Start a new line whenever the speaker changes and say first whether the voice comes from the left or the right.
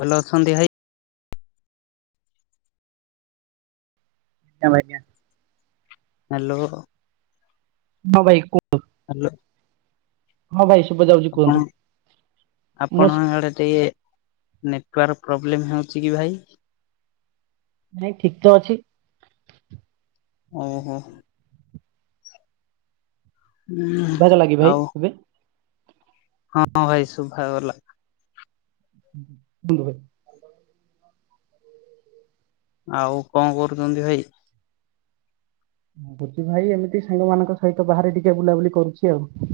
left: ଭଲ ଅଛନ୍ତି ଭାଇ?
right: ଏ ବଢିଆ।
left: ହାଲୋ
right: ହ ଭାଇ କୁଅନ୍ତୁ?
left: ହାଲୋ
right: ହଁ ଭାଇ ଶୁଭ ଯାଉଛି କୁହନ୍ତୁ। ମୋ
left: ଆପଣଙ୍କ ଆଡେ ଟିକେ ନେଟୱାର୍କ ପ୍ରୋବ୍ଲେମ୍ ହେଉଛି କି ଭାଇ।
right: ନାଇଁ ଠିକ ତ ଅଛି।
left: ଓ ହୋ। ହୁଁ
right: ଶୁଭା ଗଲକି ଭାଇ
left: ଆଉ
right: ଏବେ।
left: ହଁ ଭାଇ ଶୁଭାଗଲା।
right: [inaudible]
left: ଆଉ କଣ କରୁଛନ୍ତି ଭାଇ।
right: ଭୋଜି ଭାଇ ଏମିତି ସାଙ୍ଗମାନାନଙ୍କ ସହିତ ବାହାରେ ଟିକେ ବୁଲାବୁଲି କରୁଛି ଆଉ।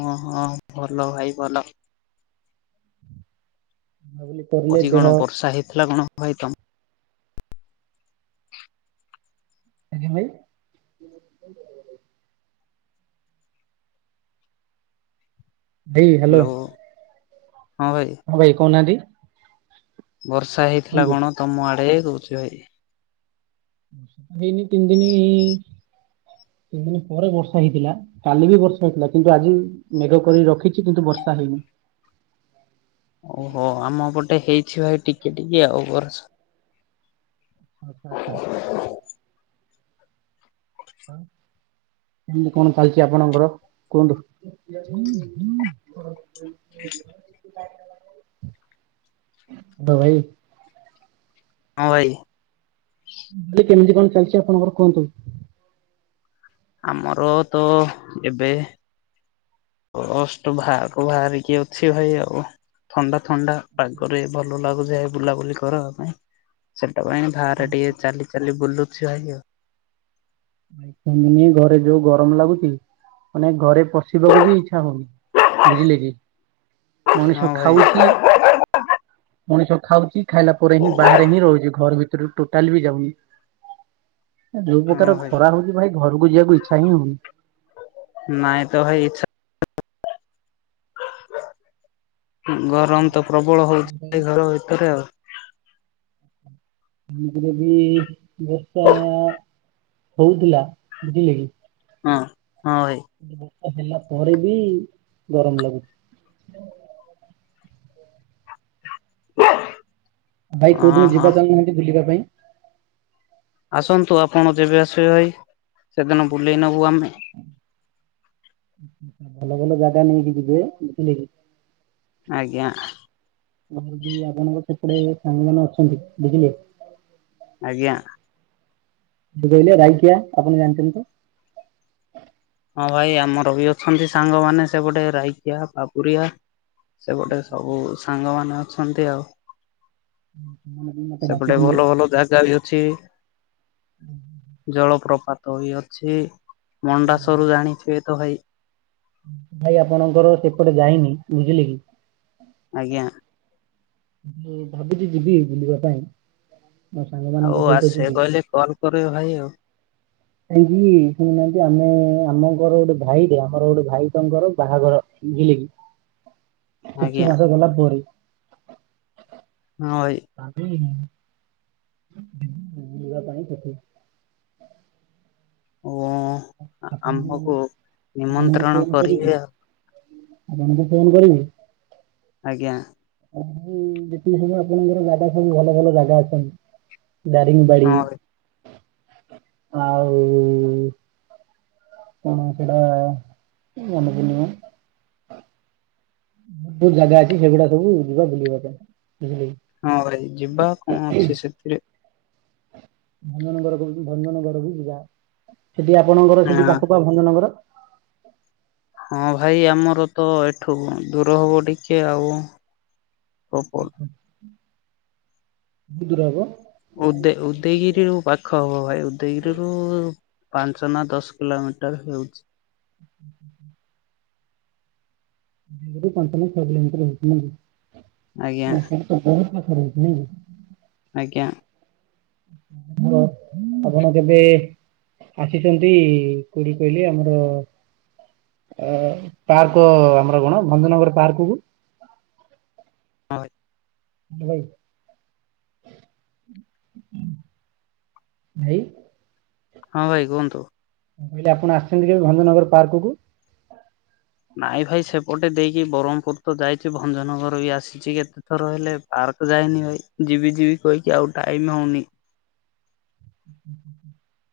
left: ଓ ହଁ ଭଲ ଭାଇ ଭଲ।
right: ବୁଲାବୁଲି କରିଲେ ଦେହ
left: ପରିଗଣ ବର୍ଷା ହେଇଥିଲା କଣ ହ ଭାଇ ତମ।
right: ଆଜ୍ଞା ଭାଇ। ଭାଇ ହ୍ୟାଲୋ।
left: ଭାଇ
right: ହଁ ଭାଇ କଉନାହାନ୍ତି।
left: ବର୍ଷା ହେଇଥିଲା କଣ ତମ ଆଡେ କହୁଛି ଭାଇ।
right: ହେଇନି ତିନି ଦିନ ତିନି ଦିନ ପରେ ବର୍ଷା ହେଇଥିଲା କାଲି ବି ବର୍ଷା ହେଇଥିଲା କିନ୍ତୁ ଆଜି ମେଘ କରି ରଖିଛି କିନ୍ତୁ ବର୍ଷା। ହେଇନି।
left: ଓହୋ ଆମ ପଟେ ହେଇଛି ଭାଇ ଟିକେ ଟିକେ ଆଉରସ।
right: ଆଛା ଆଛା। ହଁ। କେମତି କଣ ଚାଲିଛି ଆପଣଙ୍କର କୁହନ୍ତୁ। [inaudible] ଭାଇ।
left: ହଁ ଭାଇ।
right: ଏଠି କେମିତି କଣ ଚାଲିଛି ଆପଣଙ୍କର କୁହନ୍ତୁ?
left: ଆମର ତ ଏବେ। [unintelligible] ବାହାରକୁ ବାହାରିକି ଅଛି ଭାଇ ଆଉ। ଥଣ୍ଡା ଥଣ୍ଡା ପାଗରେ ଭଲ ଲାଗୁଯାଏ, ବୁଲାବୁଲି କରବା ପାଇଁ ସେ ସେଥି ପାଇଁ ଭାଆରେ ଟିକେ ଚାଲି ଚାଲି ବୁଲୁଛି ଭାଇ ଆଉ।
right: [unintelligible] ଘରେ ଯୋଉ ଗରମ ଲାଗୁଛି। ମାନେ ଘରେ ପଶିବାକୁ ବି ଇଚ୍ଛା ହଉନି ବୁଝିଲେ କି। ମଣିଷ
left: ହଁ ଭାଇ
right: ଖାଉଛି ମଣିଷ ଖାଉଛି ଖାଇଲା ପରେ ହିଁ ବାହାରେ ହିଁ ରହୁଛି ଘର ଭି [unintelligible] ଟୋଟାଲି ବି ଯାଉନି ଯୋଉ
left: ହଁ
right: ପ୍ରକାର
left: ଭାଇ
right: କହିଲି ଭାଇ ଘରକୁ ଯିବାକୁ ଇଚ୍ଛା ହିଁ ହଉନି।
left: ନାଇଁ ତ ଭାଇ ଇଚ୍ଛା ଗରମ ତ ପ୍ରବଳ
right: କାହିଁକି କହିଲେ
left: ହଉଛି ଘର ଭିତରେ ଆଉ।
right: [unintelligible] ବର୍ଷା ହଉଥିଲା ବୁଝିଲେ କି।
left: ହଁ, ହଁ ଭାଇ
right: ବର୍ଷା ହେଲା ପରେ ବି ଗରମ ଲାଗୁଛି।
left: [inaudible]
right: ଭାଇ କୋଉ
left: ହଁ
right: ଦିନ
left: ହଁ।
right: ଯିବା ଚାଲୁନାହାନ୍ତି ବୁଲିବା ପାଇଁ।
left: ଆସନ୍ତୁ ଆପଣ ଯେବେ ଆସିବେ ଭାଇ ସେଦିନ ବୁଲେଇ ନବୁ ଆମେ ହଁ ଉଁ।
right: ଭଲ ଭଲ ଜାଗା ନେଇକି ଯିବେ ବୁଝିଲେ କି।
left: ଆଜ୍ଞା।
right: ମୋର ବି ଆପଣଙ୍କ ସେପଟେ ସାଙ୍ଗ ମାନେ ଅଛନ୍ତି ବୁଝିଲେ।
left: ଆଜ୍ଞା।
right: [inaudible] ରାଇକିଆ ଆପଣ ଜାଣିଛନ୍ତି ତ।
left: ହଁ ଭାଇ ଆମର ବି ଅଛନ୍ତି ସାଙ୍ଗମାନେ ସେପଟେ ରାଇକିଆ ବାବୁରିଆ। ସେପଟେ ସବୁ ସାଙ୍ଗମାନ ଅଛନ୍ତି ଆଉ।
right: ସେମାନେ ବି ମୋତେ
left: ସେପଟେ
right: ଡାକିଥିଲେ
left: ଭଲ ଭଲ ଜାଗା ବି ଅଛି। ଜଳପ୍ରପାତ ବି ଅଛି। ମଣ୍ଡାସରୁ
right: [inaudible]
left: ଜାଣିଥିବେ ତ ଭାଇ।
right: ଭାଇ ଆପଣଙ୍କର ସେପଟେ ଯାଇନି ବୁଝିଲେ କି?
left: ଆଜ୍ଞା।
right: ଭାବୁଛି ଯିବି ବୁଲିବା ପାଇଁ। ମୋ ସାଙ୍ଗମାନଙ୍କ
left: ଆଉ
right: ସହିତ ଯିବି
left: ଆସିବାକୁ ହେଲେ, କଲ୍ କରିବେ ଭାଇ ଆଉ।
right: କାଇଁକି ନେବେ ଶୁଣୁନାହାନ୍ତି, ଆମେ ଆମଙ୍କର ଗୋଟେ ଭାଇଟେ ଆମର ଗୋଟେ ଭାଇ ତାଙ୍କର ବାହାଘର ବୁଝିଲେ କି?
left: [inaudible] ଆଜ୍ଞା
right: କିଛି ମାସ ଗଲା ପରେ
left: ହଁ
right: [unintelligible]
left: ଭାଇ
right: [unintelligible] ବୁଲିବା ପାଇଁ ସେଠି।
left: ଓ
right: ଆପଣଙ୍କୁ
left: ଆମ୍ଭକୁ
right: ଆପଣଙ୍କୁ
left: ନିମନ୍ତ୍ରଣ
right: ଫୋନ
left: କରିବେ
right: କରିବୁ।
left: ଆଉ
right: ଆପଣଙ୍କୁ ଫୋନ କରିବୁ।
left: ଆଜ୍ଞା।
right: ଆଉ ଯେତିକି ସବୁ ଆପଣଙ୍କର ଜାଗା ସବୁ ଭଲ ଭଲ ଜାଗା ଅଛନ୍ତି। ଦାରିଙ୍ଗ୍ ବାଡି,
left: ହଁ ଭାଇ।
right: ଆଉ କଣ ସେଟା ମନେ ପଡୁନି ମ ବହୁତ ଜାଗା ଅଛି ସେଗୁଡା ସବୁ ଯିବା ବୁଲିବା ପାଇଁ। ବୁଝିଲେ କି।
left: ହଁ ଭାଇ ଯିବା କଣ ଅଛି ସେଥିରେ।
right: ଭଞ୍ଜନଗର ଭଞ୍ଜନଗର ବି ଯ ଯାଅ, ସେଠି ଆପଣଙ୍କର
left: ହଁ
right: ସେଠି ପାଖକୁ ଭଞ୍ଜନଗର।
left: ହଁ ଭାଇ ଆମର ତ ଏଠୁ ଦୂର ହବ ଟିକେ ଆଉ।
right: ଅ
left: ପ୍ରପର୍
right: ହ। ବହୁ ଦୂର ହବ?
left: ଉଦ ଉଦୟଗିରିରୁ ପାଖ ହବ ଭାଇ ଉଦୟଗିରିରୁ ପାଞ୍ଚ ନା ଦଶ କିଲୋମିଟର ହେଉଚି।
right: ହ ହଁ ହୁଁ। ଉଦୟଗିରି ରୁ ପାଞ୍ଚ ନା ଛ କିଲୋମିଟର ହଉଚି
left: ଆଜ୍ଞା
right: ନେଇକି [unintelligible] [unintelligible] ନେଇକି?
left: ଆଜ୍ଞା।
right: ହ ଆପଣ କେବେ ଆସିଚନ୍ତି କୋଡି କହିଲେ ଆମର ଅ ପାର୍କ ଆମର କଣ ଭଞ୍ଜନଗର ପାର୍କକୁ?
left: ହଁ ଭାଇ।
right: ଭଲ ହେଇଚି? ଭାଇ
left: ହଁ ଭାଇ କୁହନ୍ତୁ।
right: କହିଲି ଆପଣ ଆସିଚନ୍ତି କେବେ ଭଞ୍ଜନଗର ପାର୍କକୁୁ?
left: ନାଇଁ ଭାଇ ସେପଟେ ଦେଇକି ବ୍ରହ୍ମପୁର ତ ଯାଇଛି ଭଞ୍ଜନଗର ବି ଆଶିଚି କେତେ ଥର ହେଲେ ପାର୍କ ଯାଇନି ଭାଇ ଯିବି ଯିବି କହିକି ଆଉ ଟାଇମ ହଉନି।
right: [inaudible]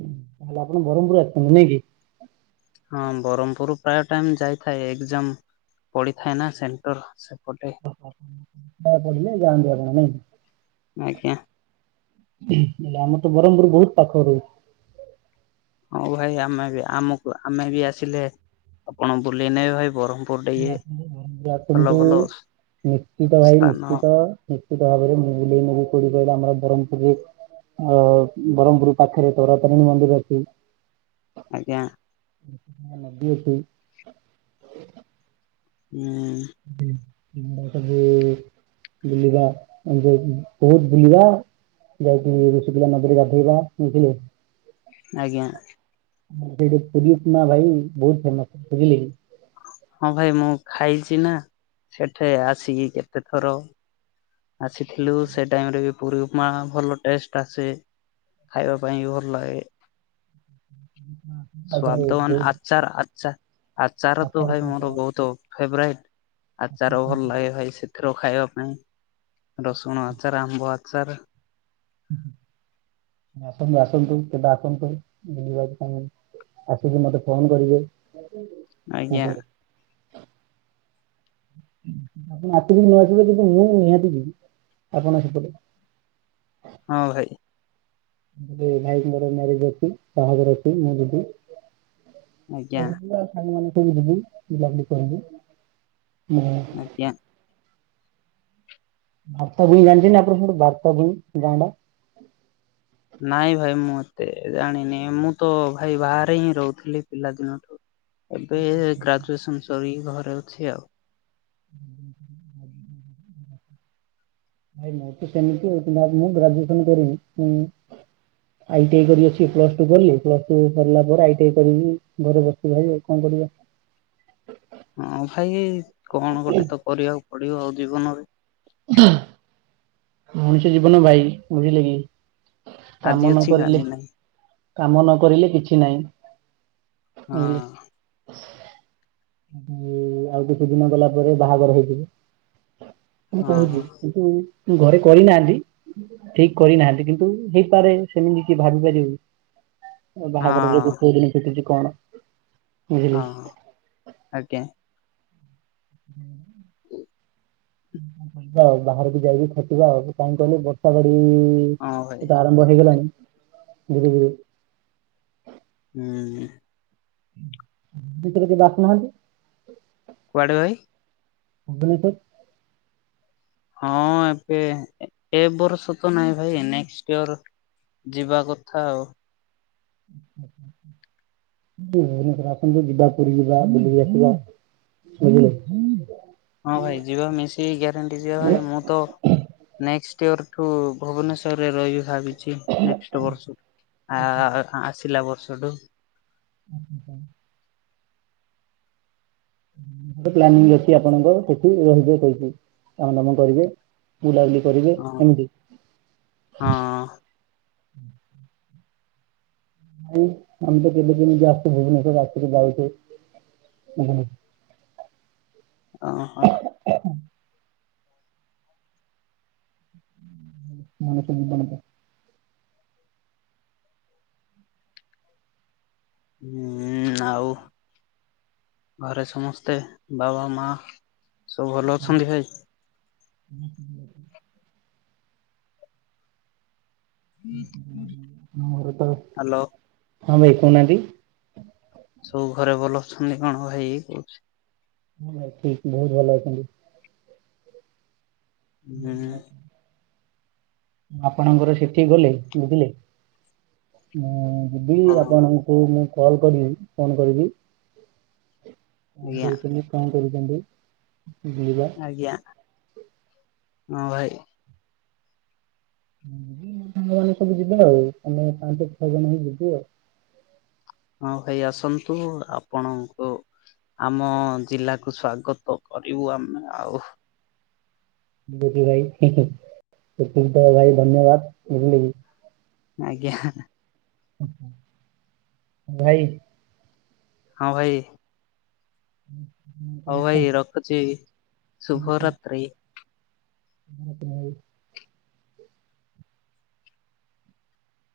right: ତାହେଲେ ଆପଣ ବ୍ରହ୍ମପୁର ଆସିଚନ୍ତି ନାଇଁ କି?
left: ହଁ ବ୍ରହ୍ମପୁର ପ୍ରାୟ ଟାଇମ ଯାଇଥାଏ, ଏକଜାମ ପଡିଥାଏ ନା ସେଣ୍ଟର। ସେପଟେ
right: ଓ ଓ ହ [unintelligible] ଜାଆନ୍ତି ଆପଣ ନାଇ?
left: ଆଜ୍ଞା
right: ହେଲେ ଆମର ତ ବରମ୍ପୁର ବହୁତ ପାଖରୁ?
left: ହଁ ଭାଇ ଆମେ ବି ଆମକୁ ଆମେ ବି ଆସିଲେ ଆପଣ ବୁଲେଇ ନେବେ ଭାଇ ବରହ୍ମପୁର।
right: ଆସ ଘର ଆସନ୍ତୁ ନିଶ୍ଚିତ ଭାଇ
left: ସ୍ଥାନ
right: ନିଶ୍ଚିତ। ନିଶ୍ଚିତ ଭାବରେ ମୁ ବୁଲେଇ ନେବି, କଉଠି କହିଲ ଆମ ବ୍ରହ୍ମପୁରରେ ଅ ବ୍ରହ୍ମପୁର ପାଖରେ ତୋର ତାରିଣୀ ମନ୍ଦିର ଅଛି।
left: ଆଜ୍ଞା।
right: ନଦି ଅଠ [unintelligible]
left: ହୁଁ
right: ବୁଲିବା ବହୁତ ବୁଲିବା। ଯାଇକି ଋଷିକୂଲ୍ୟା ନଦୀରେ ଗାଧୋଇବା, ବୁଝିଲେ
left: ଆଜ୍ଞା।
right: ଆ ସେଇଠି ପୁରୀମା ଭାଇ ବହୁତ ଫେମସ ବୁଝିଲ [unintelligible]
left: ହଁ ଭାଇ ମୁଁ ଖାଇଛି ନା ସେଠି ଆସିକି କେତେ ଥର ଆସିଥିଲୁ, ସେ ଟାଇମ ରେ ବି ପୁରୀ ଉପମା ଭଲ ଟେଷ୍ଟ ଆସେ ଖାଇବା ପାଇଁ ବି ଭଲ ଲାଗେ।
right: ଆଉ ଥରେ
left: ସ୍ୱାଦ ମାନେ
right: ବହୁତ
left: ଆଚାର। ଆଚାର ତ ଭାଇ ମୋର ବହୁତ ଫେବରାଇଟ ଆଚାର ଭଲ ଲାଗେ ଭାଇ ସେଥିର ଖାଇବା ପାଇଁ ରସୁଣ ଆଚାର, ଆମ୍ବ ଆଚାର
right: ଆସନ୍ତୁ, ଆସନ୍ତୁ, କେବେ ଆସନ୍ତୁ, ବୁଲିବାପାଇଁ ଆସିକି ମତେ ଫୋନ କରିବେ
left: ଆଜ୍ଞା। [inaudible]
right: ଆପଣ ହାତକୁ ନଆସିଲେ କିନ୍ତୁ ମୁଁ ନିହାତି ଯିବି ଆପଣ ସେପଟେ।
left: ହଁ ଭାଇ।
right: ଏ ଲାଇ ମର ମ୍ୟାରଜ ଅଛି ସୋଦର ଅଛି ମୁ ଯିବି।
left: ଆଜ୍ଞା
right: ଖାଇବା ପିଇବା ସାଙ୍ଗମାନଙ୍କ ସହ ଯିବୁ ବୁଲା ବୁଲି କରିବୁ
left: ଆଜ୍ଞା।
right: ଭାରତ ଭୂଇଁ ଜାଣିଛନ୍ତି ଆପଣ ଭାରତା ଭୂଇଁ ଗାଁଟା। [unintelligible]
left: ନାଇଁ ଭାଇ ମୁଁ ଏତେ ଜାଣିନି, ମୁଁ ତ ଭାଇ ବାହାରେ ହିଁ ରହୁଥିଲି ପିଲାଦିନଠୁ। ଏବେ ଗ୍ରାଜୁଏସନ ସରି ଘରେ ଅଛି ଆଉ।
right: ହଁ [inaudible] ଭାଇ ମୁଁ ତ ସେମିତି ବାଦମେ ଗ୍ରାଜୁଏସନ କରିବି ତ। ଆଇଟି ଆଇ କରି ଅଛି ପ୍ଲସ ଟୁ କଲି ପ୍ଲସ ଟୁ ସରିଲା ପରେ ଆଇ ଟି ଆଇ କରି ଘରେ ବସିବି ଭାଇ କଣ କରିବି। ଆ। [unintelligible]
left: ହଁ ଭାଇ କଣ ଗୋଟେ ତ କରିବାକୁ ପଡିବ, ଜୀବନରେ।
right: ହଁ [unintelligible] ମଣିଷ ଜୀବନ ଭାଇ, ବୁଝିଲେ କି? କାମ
left: ଆଜି
right: ନ
left: ଅଛି
right: କରିଲେ
left: କାଲି ନାହିଁ।
right: କାମ ନ କରିଲେ କିଛି ନାହିଁ ବୁଝିଲ।
left: ହଁ।
right: ଆଉ ଆଉ କିଛି ଦିନ ଗଲା ପରେ ବାହାଘର ହେଇଯିବ। ମୁଁ
left: ହଁ
right: କହୁଛି କିନ୍ତୁ ଘରେ କରିନାହାନ୍ତି, ଠିକ୍ କରିନାହାନ୍ତି କିନ୍ତୁ ହେଇପାରେ ସେମିତି କିଏ ଭାବିପାରିବ। ବାହାଘର ଯୋଗ
left: ହଁ
right: କୋଉ ଦିନ ଫିଟୁଚି କଣ ବୁଝିଲେ
left: ହଁ ହ ଆଜ୍ଞା।
right: ହୁଁ। [inaudible]
left: ଉ। [inaudible]
right: ପୁଣି ତ ବାହାରକୁ ଯାଇକି ଖଟିବା କାହିଁ କହିଲୁ ବର୍ଷା ଘଡ଼ି
left: ହଁ ଭାଇ
right: ଏଇତ ଆରମ୍ଭ ହେଇଗଲାଣି, ଧୀରେ, ଧୀରେ।
left: ଉଁ ଉଁ।
right: ଭିତରଦ ବାସନାହଛି [unintelligible]
left: କୁଆଡ଼େ ଭାଇ?
right: ଅବଲେ ତ। [unintelligible]
left: ହଁ ଏବେ, ଏ ବର୍ଷ ତ ନାଇଁ ଭାଇ, ନେଷ୍ଟ ଇୟର ଯିବା କଥା ଆଉ।
right: [inaudible] ଆପଣ ତ ଯିବା ପୁରୀ ଯିବା ବୁଲିକି ଆସିବା [unintelligible]
left: ହଁ ଭାଇ ଯିବା ମିଶିକି ଗ୍ୟାରେଣ୍ଟି ଯିବା ଭାଇ ମୁଁ ତ ନେକ୍ସ୍ ୟରଠୁ ଭୁବନେଶ୍ୱରରେ ରହିବି ଭାବି ନେଷ୍ଟ ବର୍ଷ ଆ ଆସିଲା ବର୍ଷଠୁ
right: ଆ [unintelligible] ପ୍ଲାନିଂ ରଖି ଆପଣଙ୍କ ସେଠି ରହିବେ କହିଠି କାମ ଦାମ କରିବେ। ବୁଲାବୁଲି କରିବେ
left: ହଁ
right: ଏମିତି।
left: ହଁ
right: ନାଇଁ ଆମ ତ ବୁଲି ବୁଲି କଯସ୍ତ ଭୁବନେଶ୍୍ୱର ଆସି ଯାଉଛୁ। ହୁ ହୁଁ।
left: ଅ ହଁ।
right: ନଣକ ବଣକ [unintelligible]
left: ହୁଁ ଆଉ ଘରେ ସମସ୍ତେ ବାବା ମା ସବୁ ଭଲ ଅଛନ୍ତି ଭାଇ?
right: ହଁ ହୁ। ମୋର ତ
left: ହ୍ୟାଲୋ
right: ହଁ ଭାଇ କହୁନାହାନ୍ତି।
left: ସବୁ ଘରେ ଭଲ ଅଛନ୍ତି କଣ ଭାଇ କହୁଛି।
right: ହଁ ଠିକ ବହୁତ ଭଲ ଅଛନ୍ତି। ହୁଁ [unintelligible] ଆପଣଙ୍କର ସେଠି ଗଲେ ବୁଝିଲେ ଉଁ ଯିବି
left: ହଁ
right: ଆପଣଙ୍କୁ ମୁଁ କଲ୍ କରିବି ଫୋନ୍ କରିବି।
left: ଆଜ୍ଞା
right: ରହୁି କଣ କରୁଛନ୍ତି।
left: ଆଜ୍ଞା
right: [unintelligible]
left: ହଁ ଭାଇ।
right: ମାନ ସବୁ ଯିବେ ଆଉ ମାନେ ପାଞ୍ଚ ଛଅ ଜଣ ହଇ ଯିବି ଆଉ।
left: ହଁ ଭାଇ ଆସନ୍ତୁ ଆପଣଙ୍କୁ ଆମ ଜିଲ୍ଲାକୁ ସ୍ଵାଗତ କରିବୁ। ଆମେ ଆଉ।
right: ଭାଇ ଭାଇ ଧନ୍ୟବାଦ ବୁଝିଲେ କି
left: ଆଜ୍ଞା।
right: ଭାଇ
left: ହଁ ଭାଇ।
right: ହୁଁ।
left: ହଉ ଭାଇ ରଖୁଛି ଶୁଭରାତ୍ରି।
right: [unintelligible]